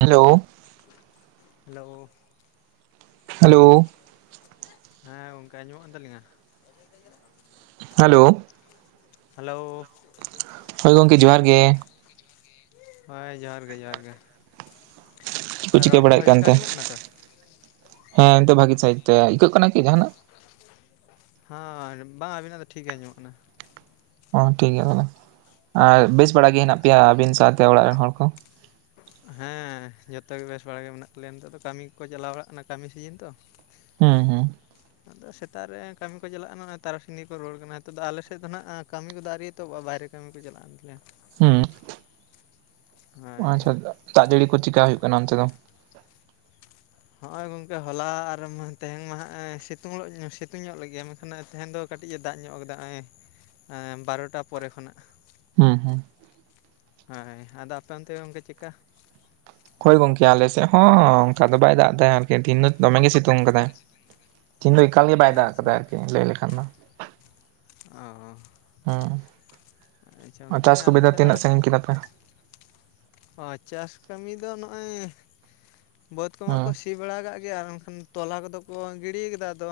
Hello, hello, hello, ᱦᱮᱸ ᱜᱚᱝᱠᱮ ᱟᱸᱡᱚᱢᱚᱜ ᱠᱟᱱ ᱛᱟᱞᱤᱧᱟ? ᱦᱮᱞᱳ, ᱦᱮᱞᱳ, ᱦᱳᱭ ᱜᱚᱝᱠᱮ ᱡᱚᱦᱟᱨ ᱜᱮ ᱾ ᱦᱳᱭ ᱡᱚᱦᱟᱨ ᱜᱮ ᱡᱚᱦᱟᱨ ᱜᱮ ᱾ [unintelligible] ᱪᱤᱠᱟ ᱵᱟᱲᱟᱭᱮᱫ ᱞᱮᱠᱟ ᱠᱟᱱᱛᱮ? ᱟᱸᱡᱚᱢᱚᱜ ᱠᱟᱱᱟ ᱛᱚ ᱦᱮᱸ ᱮᱱᱛᱮ ᱵᱷᱟᱜᱤ ᱥᱟᱭᱤᱡ ᱛᱮ ᱤᱠᱟᱹᱜ ᱠᱟᱱᱟ ᱠᱤ ᱡᱟᱦᱟᱱᱟᱜ? ᱦᱟᱸ ᱵᱟᱝ ᱟᱵᱤᱱᱟᱜ ᱫᱚ ᱴᱷᱤᱠ ᱜᱮ ᱟᱸᱡᱚᱢᱚᱜ ᱠᱟᱱᱟ ᱾ ᱚ ᱴᱷᱤᱠ ᱜᱮᱭᱟ ᱛᱟᱦᱚᱞᱮ, ᱟᱨ ᱵᱮᱥ ᱵᱟᱲᱟ ᱜᱮ ᱦᱮᱱᱟᱜ ᱯᱮᱭᱟ ᱟᱵᱤᱱ ᱥᱟᱶᱛᱮ ᱚᱲᱟᱜ ᱨᱮᱱ ᱦᱚᱲ ᱠᱚ? ᱦᱮᱸ ᱡᱚᱛᱚᱜᱮ ᱵᱮᱥ ᱵᱟᱲᱟ ᱜᱮ ᱢᱮᱱᱟᱜ ᱞᱮᱭᱟ, ᱱᱤᱛᱚᱜ ᱫᱚ ᱠᱟᱹᱢᱤ ᱠᱚ ᱪᱟᱞᱟᱣ ᱵᱟᱲᱟᱜ ᱠᱟᱱᱟ ᱠᱟᱹᱢᱤ ᱥᱤᱡᱤᱱ ᱛᱚ। ᱦᱩᱸ ᱦᱩᱸ। ᱟᱫᱚ ᱥᱮᱛᱟᱜ ᱨᱮ ᱠᱟᱹᱢᱤ ᱠᱚ ᱪᱟᱞᱟᱜᱼᱟᱱᱟᱜ ᱛᱟᱨᱟᱥᱤᱧ ᱜᱮᱠᱚ ᱨᱩᱣᱟᱹᱲ ᱠᱟᱱᱟ᱾ ᱦᱤᱛᱚᱜ ᱫᱚ ᱟᱞᱮ ᱥᱮᱫᱽᱱᱟᱜ ᱠᱟᱹᱢᱤ ᱠᱚᱫᱚ ᱟᱹᱣᱨᱤ ᱮᱛᱚᱦᱚᱵᱚᱜ-ᱟ ᱵᱟᱭᱨᱮ ᱠᱟᱹᱢᱤ ᱠᱚ ᱪᱟᱞᱟᱣᱮᱱ ᱛᱟᱞᱮᱭᱟ। ᱦᱩᱸ। ᱚᱸ ᱦᱳᱭ ᱟᱪᱪᱷᱟ ᱫᱟ, ᱫᱟᱜ ᱡᱟᱹᱲᱤ ᱠᱚ ᱪᱮᱠᱟ ᱦᱳᱭᱳᱜ ᱠᱟᱱᱟ ᱚᱱᱛᱮ ᱫᱚ? ᱦᱚᱜᱼᱚᱭ ᱜᱚᱝᱠᱮ ᱦᱚᱞᱟ ᱟᱨ ᱢᱟ ᱛᱮᱦᱮᱝ ᱢᱟ ᱦᱟᱜᱼᱮ ᱥᱤᱛᱩᱝᱞᱚᱜ ᱥᱤᱛᱩᱧᱚᱜ ᱞᱟᱜᱤᱟ, ᱢᱮᱠᱷᱟᱱᱟᱜ ᱛᱮᱦᱮᱧ ᱫᱚ ᱠᱟᱹᱴᱤᱡᱼ ᱮ ᱫᱟᱜ ᱧᱚᱜ ᱠᱟᱫᱟ ᱟᱸᱭᱮ, ᱮᱸ ᱵᱟᱨᱚᱴᱟ ᱯᱚᱨᱮ ᱠᱷᱚᱱᱟᱜ ᱾ ᱦᱩᱸ ᱦᱩᱸ᱾ ᱦᱚᱭ ᱟᱫᱚ ᱟᱯᱮ ᱚᱱᱛᱮ ᱜᱚᱝᱠᱮ ᱪᱮᱫᱠᱟ? ᱠᱽᱳᱭ ᱜᱚᱝᱠᱮ ᱟᱞᱮ ᱥᱮᱜ ᱦᱚᱸ ᱚᱝᱠᱟ ᱫᱚ ᱵᱟᱭ ᱫᱟᱜ ᱫᱟᱭ ᱦᱟᱞᱠᱮ ᱫᱽᱤᱱ ᱫᱚ ᱫᱚᱢᱮ ᱜᱮ ᱥᱤᱛᱩᱝ ᱟᱠᱟᱫᱟᱭ ᱾ ᱛᱤᱱ ᱫᱚ ᱮᱠᱟᱞ ᱜᱮ ᱵᱟᱭ ᱫᱟᱜ ᱟᱪᱪᱷᱟ ᱠᱟᱫᱟᱭ ᱟᱨᱠᱤ ᱞᱟᱹᱭ ᱞᱮᱠᱷᱟᱱ ᱫᱚ, ᱚᱸ ᱾ ᱦᱮᱸ ᱟᱨ ᱦᱮᱸ ᱪᱟᱥ ᱟᱞᱮ ᱠᱚᱵᱤᱫᱷᱟ ᱥᱮᱫ ᱛᱤᱱᱟᱹᱜ ᱥᱟᱺᱜᱤᱧ ᱠᱮᱫᱟᱯᱮ? ᱦᱚᱭ ᱪᱟᱥ ᱠᱟᱹᱢᱤ ᱫᱚ ᱱᱚᱜᱼᱚᱭ ᱵᱟᱹᱫᱽ ᱠᱚᱢᱟ ᱠᱚ ᱦᱩᱸ ᱥᱤ ᱵᱟᱲᱟ ᱟᱠᱟᱜ ᱜᱮᱭᱟ, ᱚᱝᱠᱷᱟᱱ ᱛᱚᱞᱟ ᱠᱚᱫᱚ ᱠᱚ ᱜᱤᱰᱤ ᱠᱟᱫᱟ ᱟᱫᱚ